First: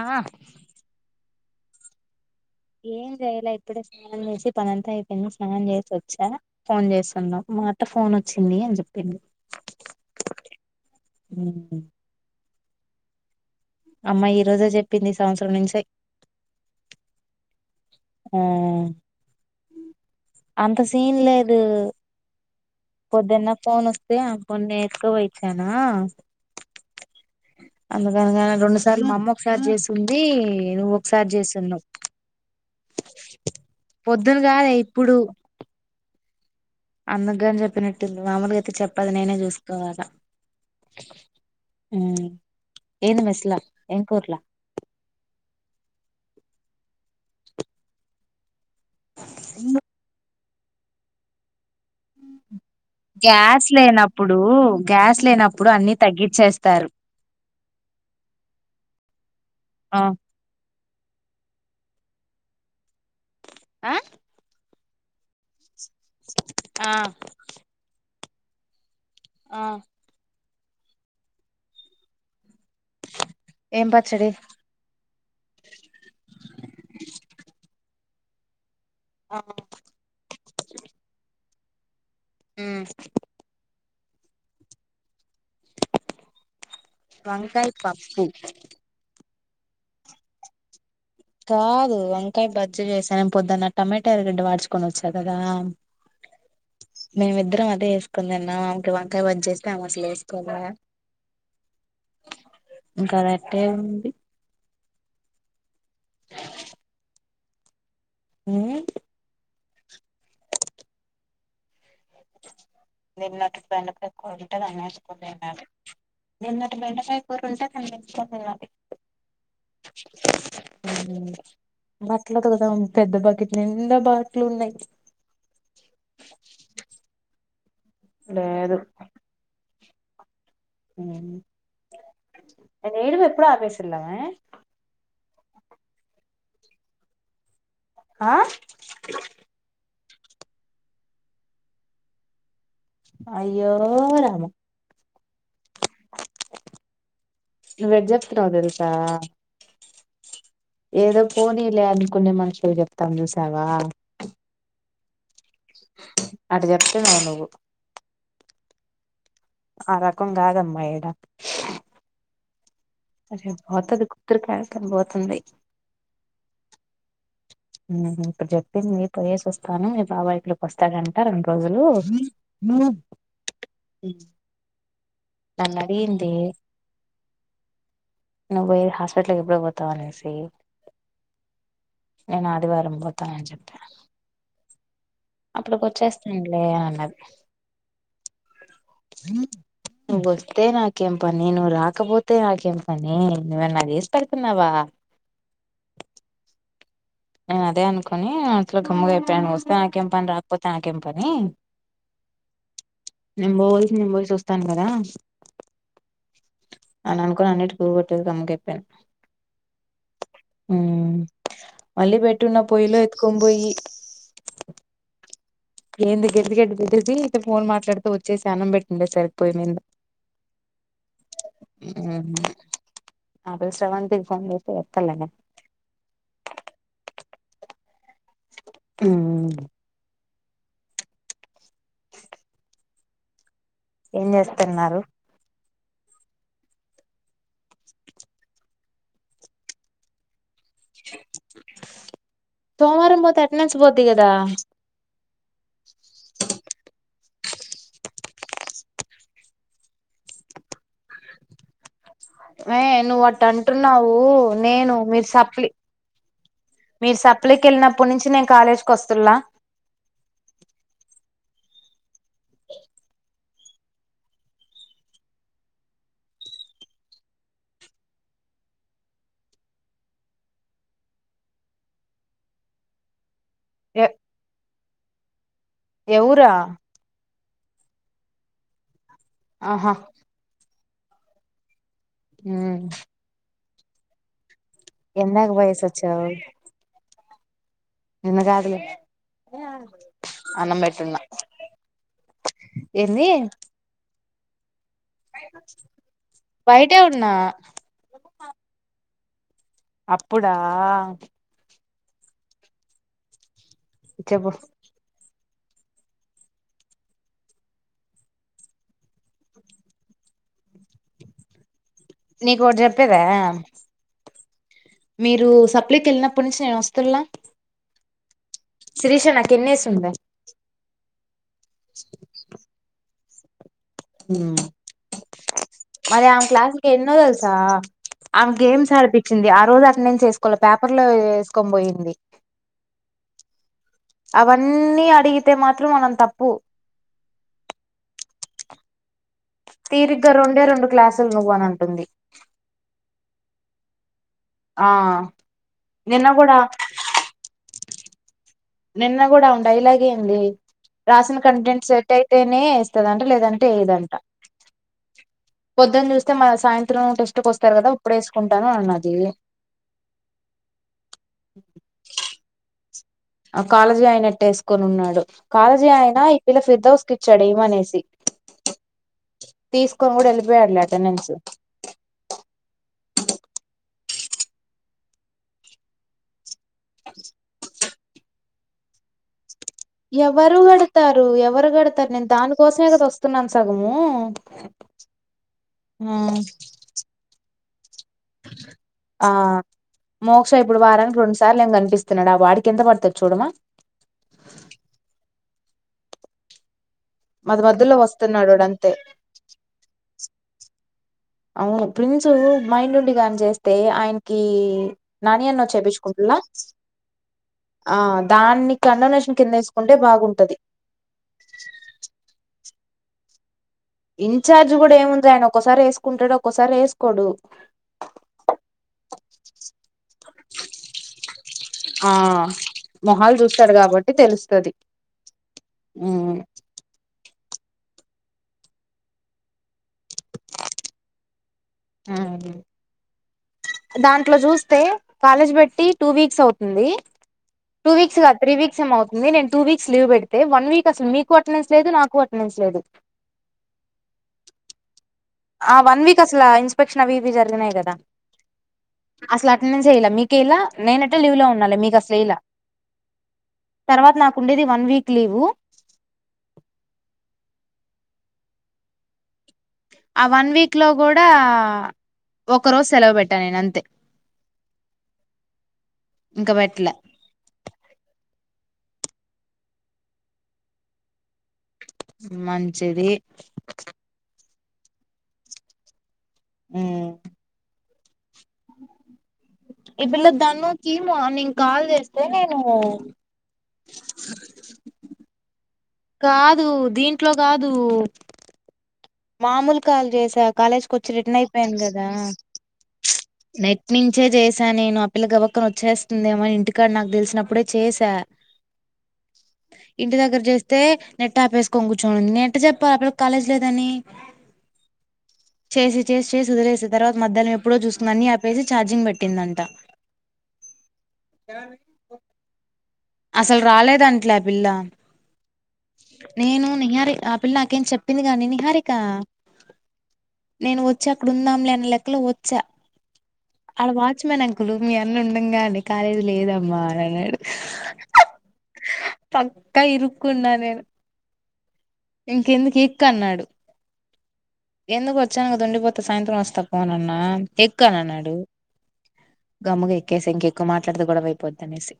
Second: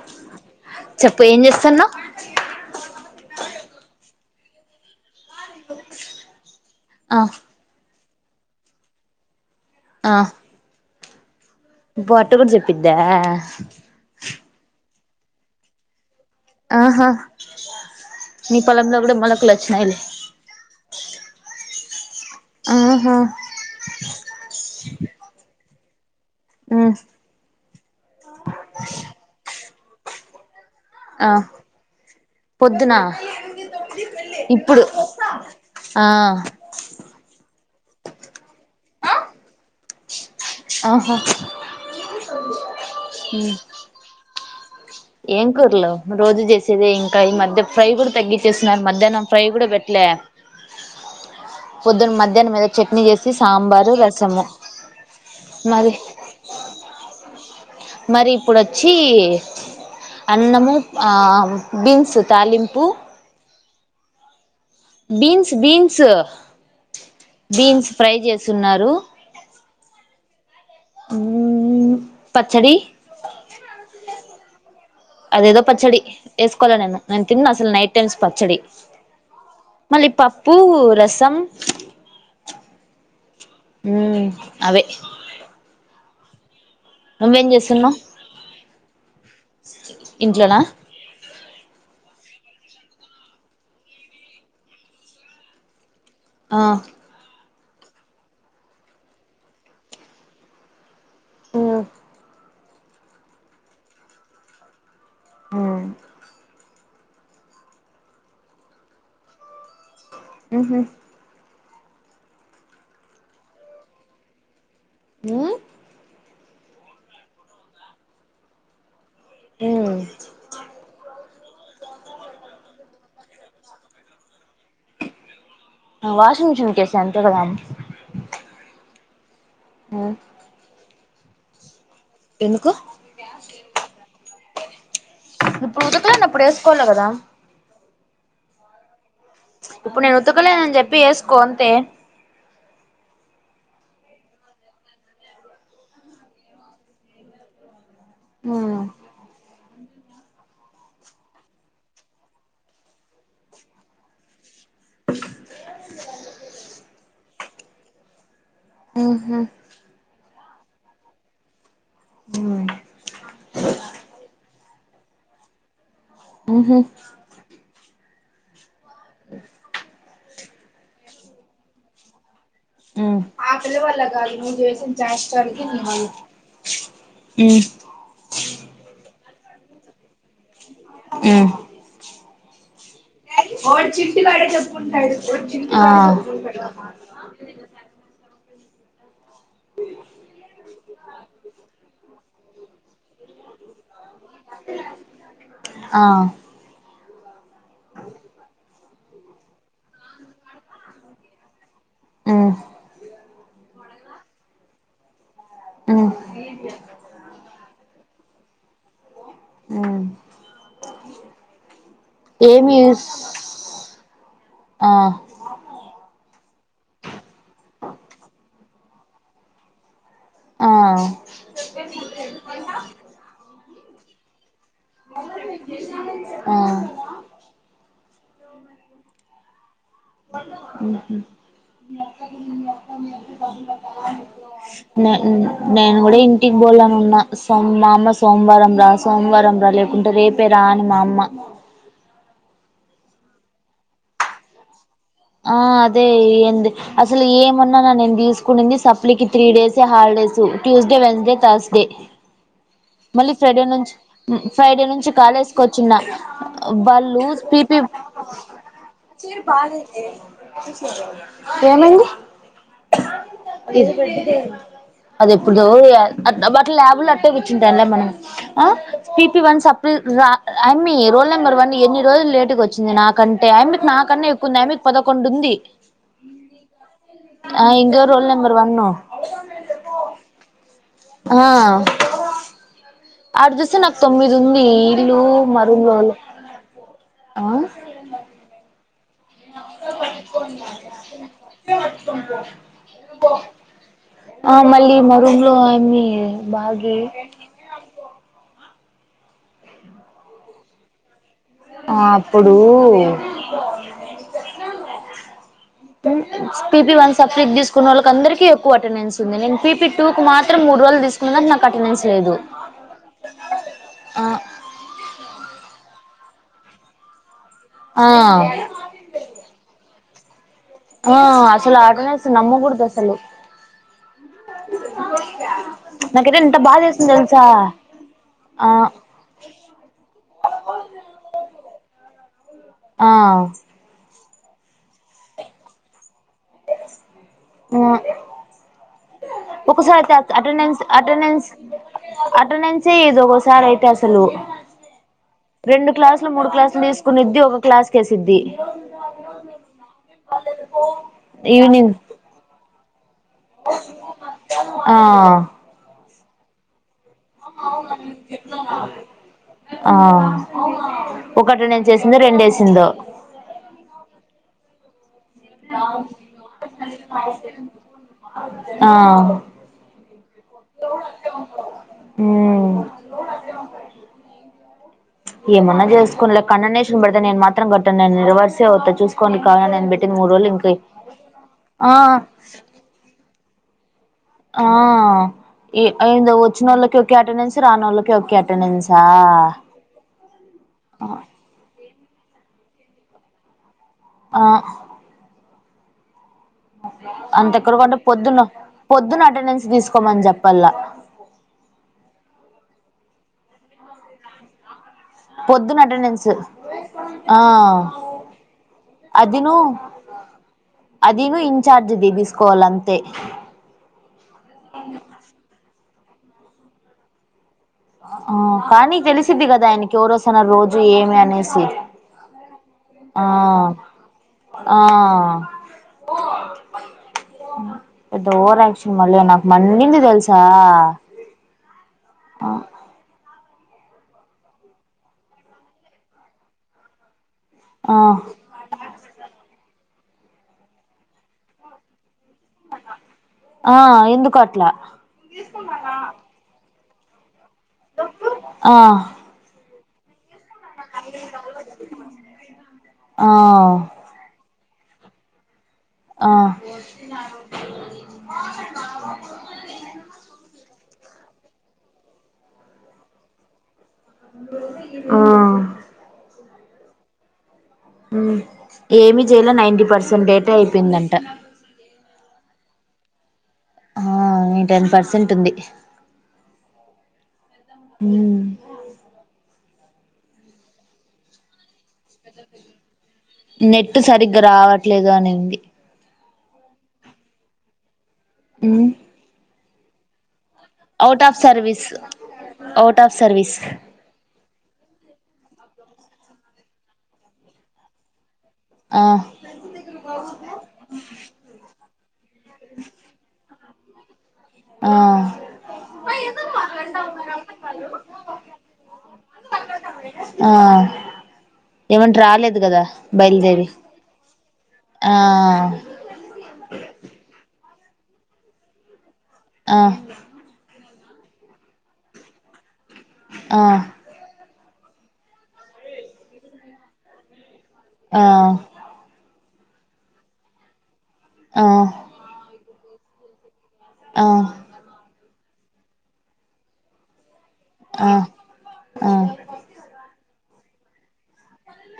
ఆ తన్న ఏం చేయలే ఇప్పుడే స్నానం చేసి పనంతా అయి నేను స్నానం చేసి వచ్చా ఫోన్ ఆ చేస్తున్నావ్ మా అత్త ఫోను వచ్చింది అని చెప్పింది ఆ [unintelligible] ప్పిద్దా అమ్మాయి ఈ రోజే చెప్పింది ఈ సంవత్సరం నుంచే ఆహా ఆ మీ పలం ద ఒకడ మన కల అంత సీన్ లేదు అ ఆహా పోదన్నా ఫోన్ వస్త ప నక వైచ్చ నా ఆ అందుకనగాని రెండు సార్లు మా అమ్మ ఒకసారి చేసింది నేను ఒకసారి ఆ చేస్తున్నా పొద్దున పొద్దును కాదే ఇప్పుడు ఆ అందుకుగాని చెప్పినట్టుంది మామూలుగైతి చెప్పది నేనే చూసుకోవాలా ఆహా ఊ ఏంది మెస్లా ఎం కూర ఏం కూరలో రోజు చేసేదే ఇంకా ఈ మధ్య ఫ్రై కూడా తగ్గించేస్ న మధ్యాహ్నం ఫ్రై కూడా పెట్లే మధ్యాహ్నం ఏదో చట్నీ చేసి గ్యాస్ సాంబారు లేనప్పుడు రసము గ్యాస్ లేనప్పుడు మరి అన్ని తగ్గించేస్తారు మరి ఇప్పుడు ఒచ్చి ఆ అన్నము బీన్సు తాలింపు ఆ బీన్స్ బీన్స్ బీ ఆ బీన్స్ ఫ్రై చేస్ సున్నారు ఆ ఊ పచ్చడి ఏం పచ్చడి అదేదో పచ్చడి తెలుసు పచ్చడి మళ్ళీ పప్పు రసం ఉమ్ ఉమ్ అదే వంకాయ పప్పు ఇంట్లోనా కాదు వంకాయ బజ్జి చేసానం పొద్దున్న టమాటా ఎరగడ్డ వాడుచుకొని వచ్చా కదా ఆ మేమిద్దరం అద వేసుకుంద అన్న ఆమెకి వంకాయ బజ్జి వేస్తే అమె అసలు వేసుకోదు ఉమ్ ఇంకా రెటే ఏ ఉంది హ ఉమ్ హు హు నిన్నా అటు బెండకాయ కూర ఉండే న్సుకుంట మ్మ్ తినది నిన్నటి బెండకాయ కూర ఉంటే తినిపించ తినాలి మ్మ్ బట్ల కదా పెద్దబకిట్ ఎండ బట్టలు ఉన్నాయి ఆ వాషింగ్ మెషీన్ కేదం పెడదాం లేదు ఉమ్ ఉమ్ ఎ ఏడుపు ఎప్పుడ ఆపేసిందమే ఇప్పుడు ఉతకలేనప్పుడు ఏసుకోవాలి కదా ఆ ఇప్పుడు నేను ఉతకలేనని చెప్పి ఏసుకో అంతే అయ్యో రామ నువు ఎట్లా చెప్తున్నావ్ మ్మ్ తెల్సా ఏదో పోనీలే అనుకునే మనుషులు చెప్తాం చూసావా అటు చెప్తున్నావు నువ్వు ఉ హ్ అ రకం కాదమ్మా ఇడా ఉమ్ అరె బత అది కుకరకాయ తం బోతుంది హ్ హు హ్ హ్ ప్రజా తె మీ పోయేసి వస్తాను మీ బాబాయి కి వస్తాడంట రెండు రోజులు హ్ ఆ పిల్ల వల్ల గా దు నువు చేసిన చష్టలకి నన్ను అడిగింది హ్ తనేస్ హ్ మేము అదివారం అప్పటికి వచ్చేస్తానులే అన్నది హా నువ్ వస్తే నాకేంపనీ నువ్వు రాకపోత్ [unintelligible] కానీ నువ్వన్నా చేసి పెడుతున్నావా ఆ మేం అదే అనుకుని సో కమ్మగా అయిపోయాన వస్తే ఆయన కేం పని రాకపోతే ఆయానా కేం పని హ్ నేన్ పోవల్సింది నేను పోయి చూస్తాన్ గాదా హా అనుకుని [unintelligible] ఉమ్ వేట్టున్న పొయ్యిలో ఎత్తుకొన్ బోయ్యి ఆ ఏంది గడ్ది గడ్డి పెట్టేసి ఇత్త ఫోన్ మాట్లాడు పోతె వచ్చేసి అన్నం పెట్టుండి సరిపోయింది. ఆ నిన్న డు శవంతంత ఫోన్తే ఎక్కలగా ఆ ఆ అ మీ ఎప్ప అ మీ ఏం చేస్తున్నారు నేను కూడా ఇంటికి బోల్ను ఉన్నా సో మా అమ్మ సోమవారం రా సోమవారం రా లేకుంటే రేపు పే రానుమా అమ్మా సోమవారం పోతే అటెండెన్స్ పోద్ది కదా ఆ అదే ఏంది అసలు ఏమున్నా నేను తీసుకునింది సప్లికి three days holidays Tuesday Wednesday Thursday ఏ నువ్వు మళ్ళీ అట్ట ఫ్రైడే నుంచి అంటున్నావు ఫ్రైడే నేను నుంచి మీరు కాాల సప్లి వేసుకొచ్చిన మీరు బళ్ళు సప్లికి పపి వెళ్ళినప్పటి నుంచి నేను కాలేజ్కి వస్తుల్లా ఏమంది అది ఎప్పుడు అ బట్ ల్యాబులు అట్టే మనపిన్ రోల్ నెంబర్ వన్ ఎన్ని రోజులు లేటు వచ్చింది నాకంట అ నా క ఎక్కుంది పదకొండు ఉంది ఎవ్వరా ఆ ఇంగ రోల్ నంబర్ వన్న ఆహా ఆా హ ే నాకు తొమ్మిది ఉ ఇ ఇల్లు ఎందాక పోయేసి మరులులు ఆ నిన్ను కాదులే అన్నం పెట్టున్నా ఏంది ఆ మళ్లీ మీ రూమ్లో బాగ బయటే ఉన్నా అప్పుడా ఆ అప్పుడు చెప్పు పిపీ వన్ సబ్ ఫ్రిజ్ తీసుకునే వాళ్ళకి అందరిక ఎక్కువ అటెండెన్స్ ఉంది నేను పిపీ టూత్ర మూడు రోజులు తీసుకున్న నాకు అటినెన్స్ లేదు నీకు ఒకటి చెప్పేదా పెళ్ళి కి వెళ్ళినప్పుడు నుంచిినే వస్త లే ఆ శిరిష నా పిన్నెస్ ఉంధా ఆ ఆసలు ఆ అటెండెన్స్ నమ్ముకుడధాసలు ఉమ్ మరి నాకైతే ఆమె ఎంత బాధ క్లాసుకి వేసింది ఎన్నో తెలుసా ఆమె ఆ గేమ్స్ ఆడిపిచ్చింది. ఆ రోజు అటెనెన్స్ ఏసుకోల పేపర్ లొ ఏస్ కొని పోయింది. ఆ అవన్నీ అడిగితే మాత్రం మనం తప్పు ఆ ఒక్కసారి ఐతే తీరిగ్గా అట రెండే అటెనెన్స్ రెండు క్లాసులు అటెనెన్స్ నువ్వు అని అంటుంది అటెనెన్సె ఎయ్యదు ఒగోసా సార్ అయితే అసలు ఆ రెండు నిన్న క్లాసులు మూడు కూడా క్లాసులు తీసుకొనిద్ది ఒక క్లాస్ కె సిద్ధి నిన్న కూడా ఉంటయి ఇలాగే ఉంది. రాసిన కంటెంట్ ఈవినింగ్ సెట్ అయితేనే ఇత్తదంట లేదంటె లేదంట. ఆ పొద్దున్ చుస్ థె మరి సాయ అన్నది ఆ ఒకటి నేను చేసింది రెండ ఏసిందో కొనున్నాడు కాలేజీ అయినా ఈ పిల్ల ఫిర్దౌస్కిచ్చాడు ఇమనేసి ఆ తీసుకొని కూడా వెళ్ళిపోయాడులే అటెనెన్స్ ఉమ్ ఏమన్నా చేసుకోనిలే కన్న నేషన్ బెడితె నెన్ మాత్రం కట్ నేను రివర్స్ఎ అవుతా చూసుకోని ఎవరు పెడతారు ఎవరు ఆ పెడతారు నేను దానికోసమే కద వస్తున్నాను సు సగము ఆ ఇ అయింద వచ్చినోళ్ళకి ఒకె అటెనెన్స్ రానోళ్ళక్ ఆ మోక్షం ఎప్పుడు వారానికి రొండు సార్లు అయింది నన్ని చూసి తిన్నాడా వాడికి ఎంత పడుతాది చూడమ్మ ఆ మధ్య అంతెక్కడకంటే మధ్యలో పొద్దున్న వస్తున్నాడు వాడు అంతే పొద్దున్న అటెనెన్స్ తీసుకోమని చెప్పల్లా అవును ప్రిన్సు మైండ్ ఉండి కాని చేస్తే ఆయనకి నాని అన్న పొద్దున అటెనెన్స్ చేపించుకుంటులా ఆ ఆ దాన్ని కండోనేషన్ కింద అదిను వేసుకుంటే బాగుంటది అదిను ఇన్చార్జ్ది తీసుకోవాలం తె ఇన్ఛార్జ్ కూడ ఏముంది ఆయన ఒక్కోసారి ఏసు కుంటాడు ఒక్కోసారి ఏసుకోడు. ఆ కానీ తెలిసిద్ది కదా ఆయనకి ఎవరు వస్తన్నారు రోజు ఏమి అనేసి ఆ ఆ మొహాలు చూస్తాడు కాబట్టి తెలుస్తది. ఆ ఉ పెద్ద ఓవర్ ఆక్చన్ మళ్ళీ నాకు మండింది తెలుసా హు దాంట్లో చూస్తే కాలేజీ పెట్టి టూ వీక్స్ అవుతుంది టూ ఆ వీక్స్ కదు త్రీ వీక్స్ ఏమొఅవుతుంది నేను టూ వీక్స్ లీవ్ పెడితే వన్ వీక్ అసలు మీకు అటెండెన్స్ లేదు నాకు అట్ ఆ ఎందుకట్లా ఆ వన్ వీక్ అసలాన్ పెక్షనా అవి ఇవి జరి నాయి కదా ఆ అసలు మీకు ఓకేలా నేనంటే లీవ్ లో ఉండాలి మీకు అసలు ఇలా ఆ తర్వాత నాకుండేది వన్ వీక్ లీవు్ ఆ ఇంట్లో కూడా ఒకరోజు సెలవు పెట్టాను నేను అంతే ఆ పట్లా ఏమి చేయలో నైంటీ పర్సెంట్ డేటా అయిపోయిందంట మంచిది ఆ టెన్ పర్సెంట్ ఉంది హు హ ఈ పిల్ల దన్న కీమో నీను కాల్ చేస్తా తనేను నెట్ సరిగ్గా రావట్లేదు అని కాదు దీంట్లో కాదు అవు మాములు కాాల్ చేసక కాలేజ్కి వచ్చి అవుట్ ఆఫ్ రిటర్న్ అయిపోయాను సర్వీస్ కదా అవుట్ ఆఫ్ సర్వీస్ నెట్ నుంచే చేశాను నేను ఆ పిల్లగవ అక్కన వచ్చేస్తుందేమని ఇంటికాడ నాకు తెలిసినప్పుడే చేసా ఆ ఇంటి దగ్గర చేస్తే నెట్ ఆపేసుకోొని కూర్చోని నెట్ చెప్పాలి కాలేజ్ లేదని ఆ చేసి చేసి చేసి కుదిరేసి తర్వాత మధ్యాహ్నం ఎప్పుడో చూసు పని ఆపేసి ఛార్జింగ్ పెట్టిందట ఆ ఆ అసలు రాలేదంలే ఆ పిల్ల ఆ నేను నిహారిక ఆ పిల్ల నా కేను చెప్పింది గాని నిహారిక ఆ నేను వచ్చా అక్కడ ఉందాం లేన్న లెక్కలో వచ్చా ఆ ఆళ్ళ వాచ్మెన్ కులు మీ అన్న ఉండంగానే కాలేజ్ లేదమ్మా అని అన్నాడు ఆ చక్క ఇరుక్కున్నా నేను ఆ ఇంక ఎందుకే కన్నాడు ఆ అచ్చంగా అది ఉండిపోతే సాయంత్రం వస్తా పోనన్నా ఎక్కాల ఆ అన్నాడు ఆ గమ్మగ ఎక్కేసా ఇంకే ఇక మాట్లాడితే గొడవై పొద్దనేసి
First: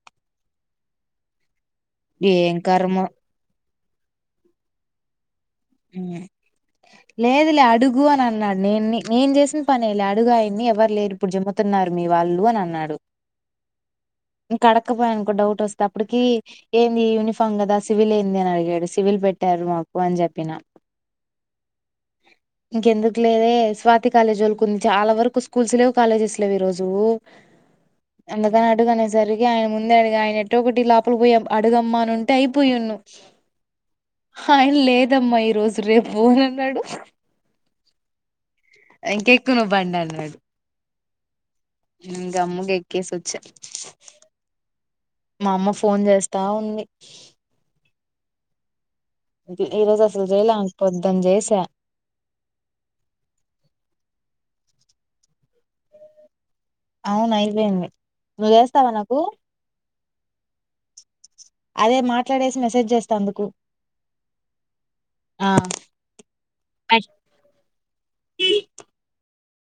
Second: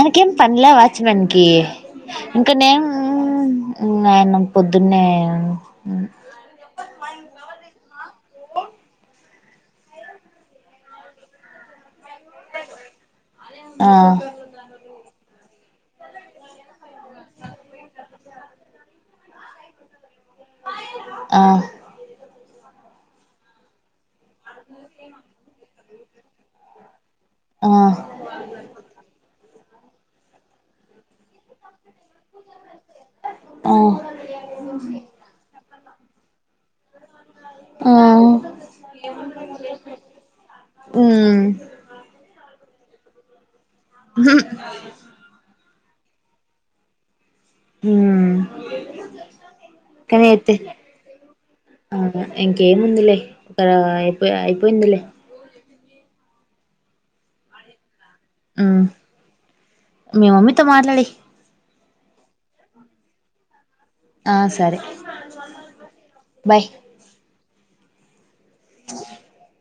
ఆమ్కేం పన్లేదా చ్ నంకి ఇంకా ఏం నేను కర్మో ఇంగ ఆయన పొద్దున్నే హ్మ్ లేదులే అడుగ్ గు అని అన్నాడు నే నే నేను చేసిన పనే లే అడుగాయన్ని ఎవరు లేరు ఇప్పుడు జిమ్ముతున్నారు మీ వాళ్ళు అని అన్నాడు ఆ ఇంక అడక్కపోయనకో డౌట్ వస్ తప్పటికి ఏంది యూనిఫామ్ కదా సివిల్ ఏంది అని అడిగాడు సివిల్ పెట్టారు మాకు అని చెప్పిన ఆ ఇంకెందుకు లేదే స్వాప్ కుంతి కాలేజ్ ఓల్కు ఉం చాలా వరకు స్కూల్స్ లేవు కాలేజెస్ లెవ్ ఈ రోజు ఆ ఆ ఎందుకని అడిగాన్ పరిగే ఆయన ముందరడీగా ఆయన ఎట్టా కొట్టిలా [unintelligible] అడుగమ్మా అని ఉంటే అయిపోయిన్ను ఆయన లేదమ్మా ఈ రోజు రేపు నన్నాడు ఓ ఇంకెక్కు నువ్ బండన్నాడు హ్మ్ మ్మ్ గంమ్గ్ ఎక్కేసోచ్చ అమ్మ ఫోన్ జేస్తా ఉంది ఉం ఈ రోజు అసలు చేయలే కానియితే ఆమెకి పొద్దున చేసా ఇ ఇంకేముందిలే తర అయి ఇంద్ లే అవునయిపోయింది ఉ మీ మమ్మీతో మాట్లాడి అదే మాట్లాడేసి మెసేజ్ చేస్తా అందుకు ఆ సరే ఆ బయ్ [inaudible]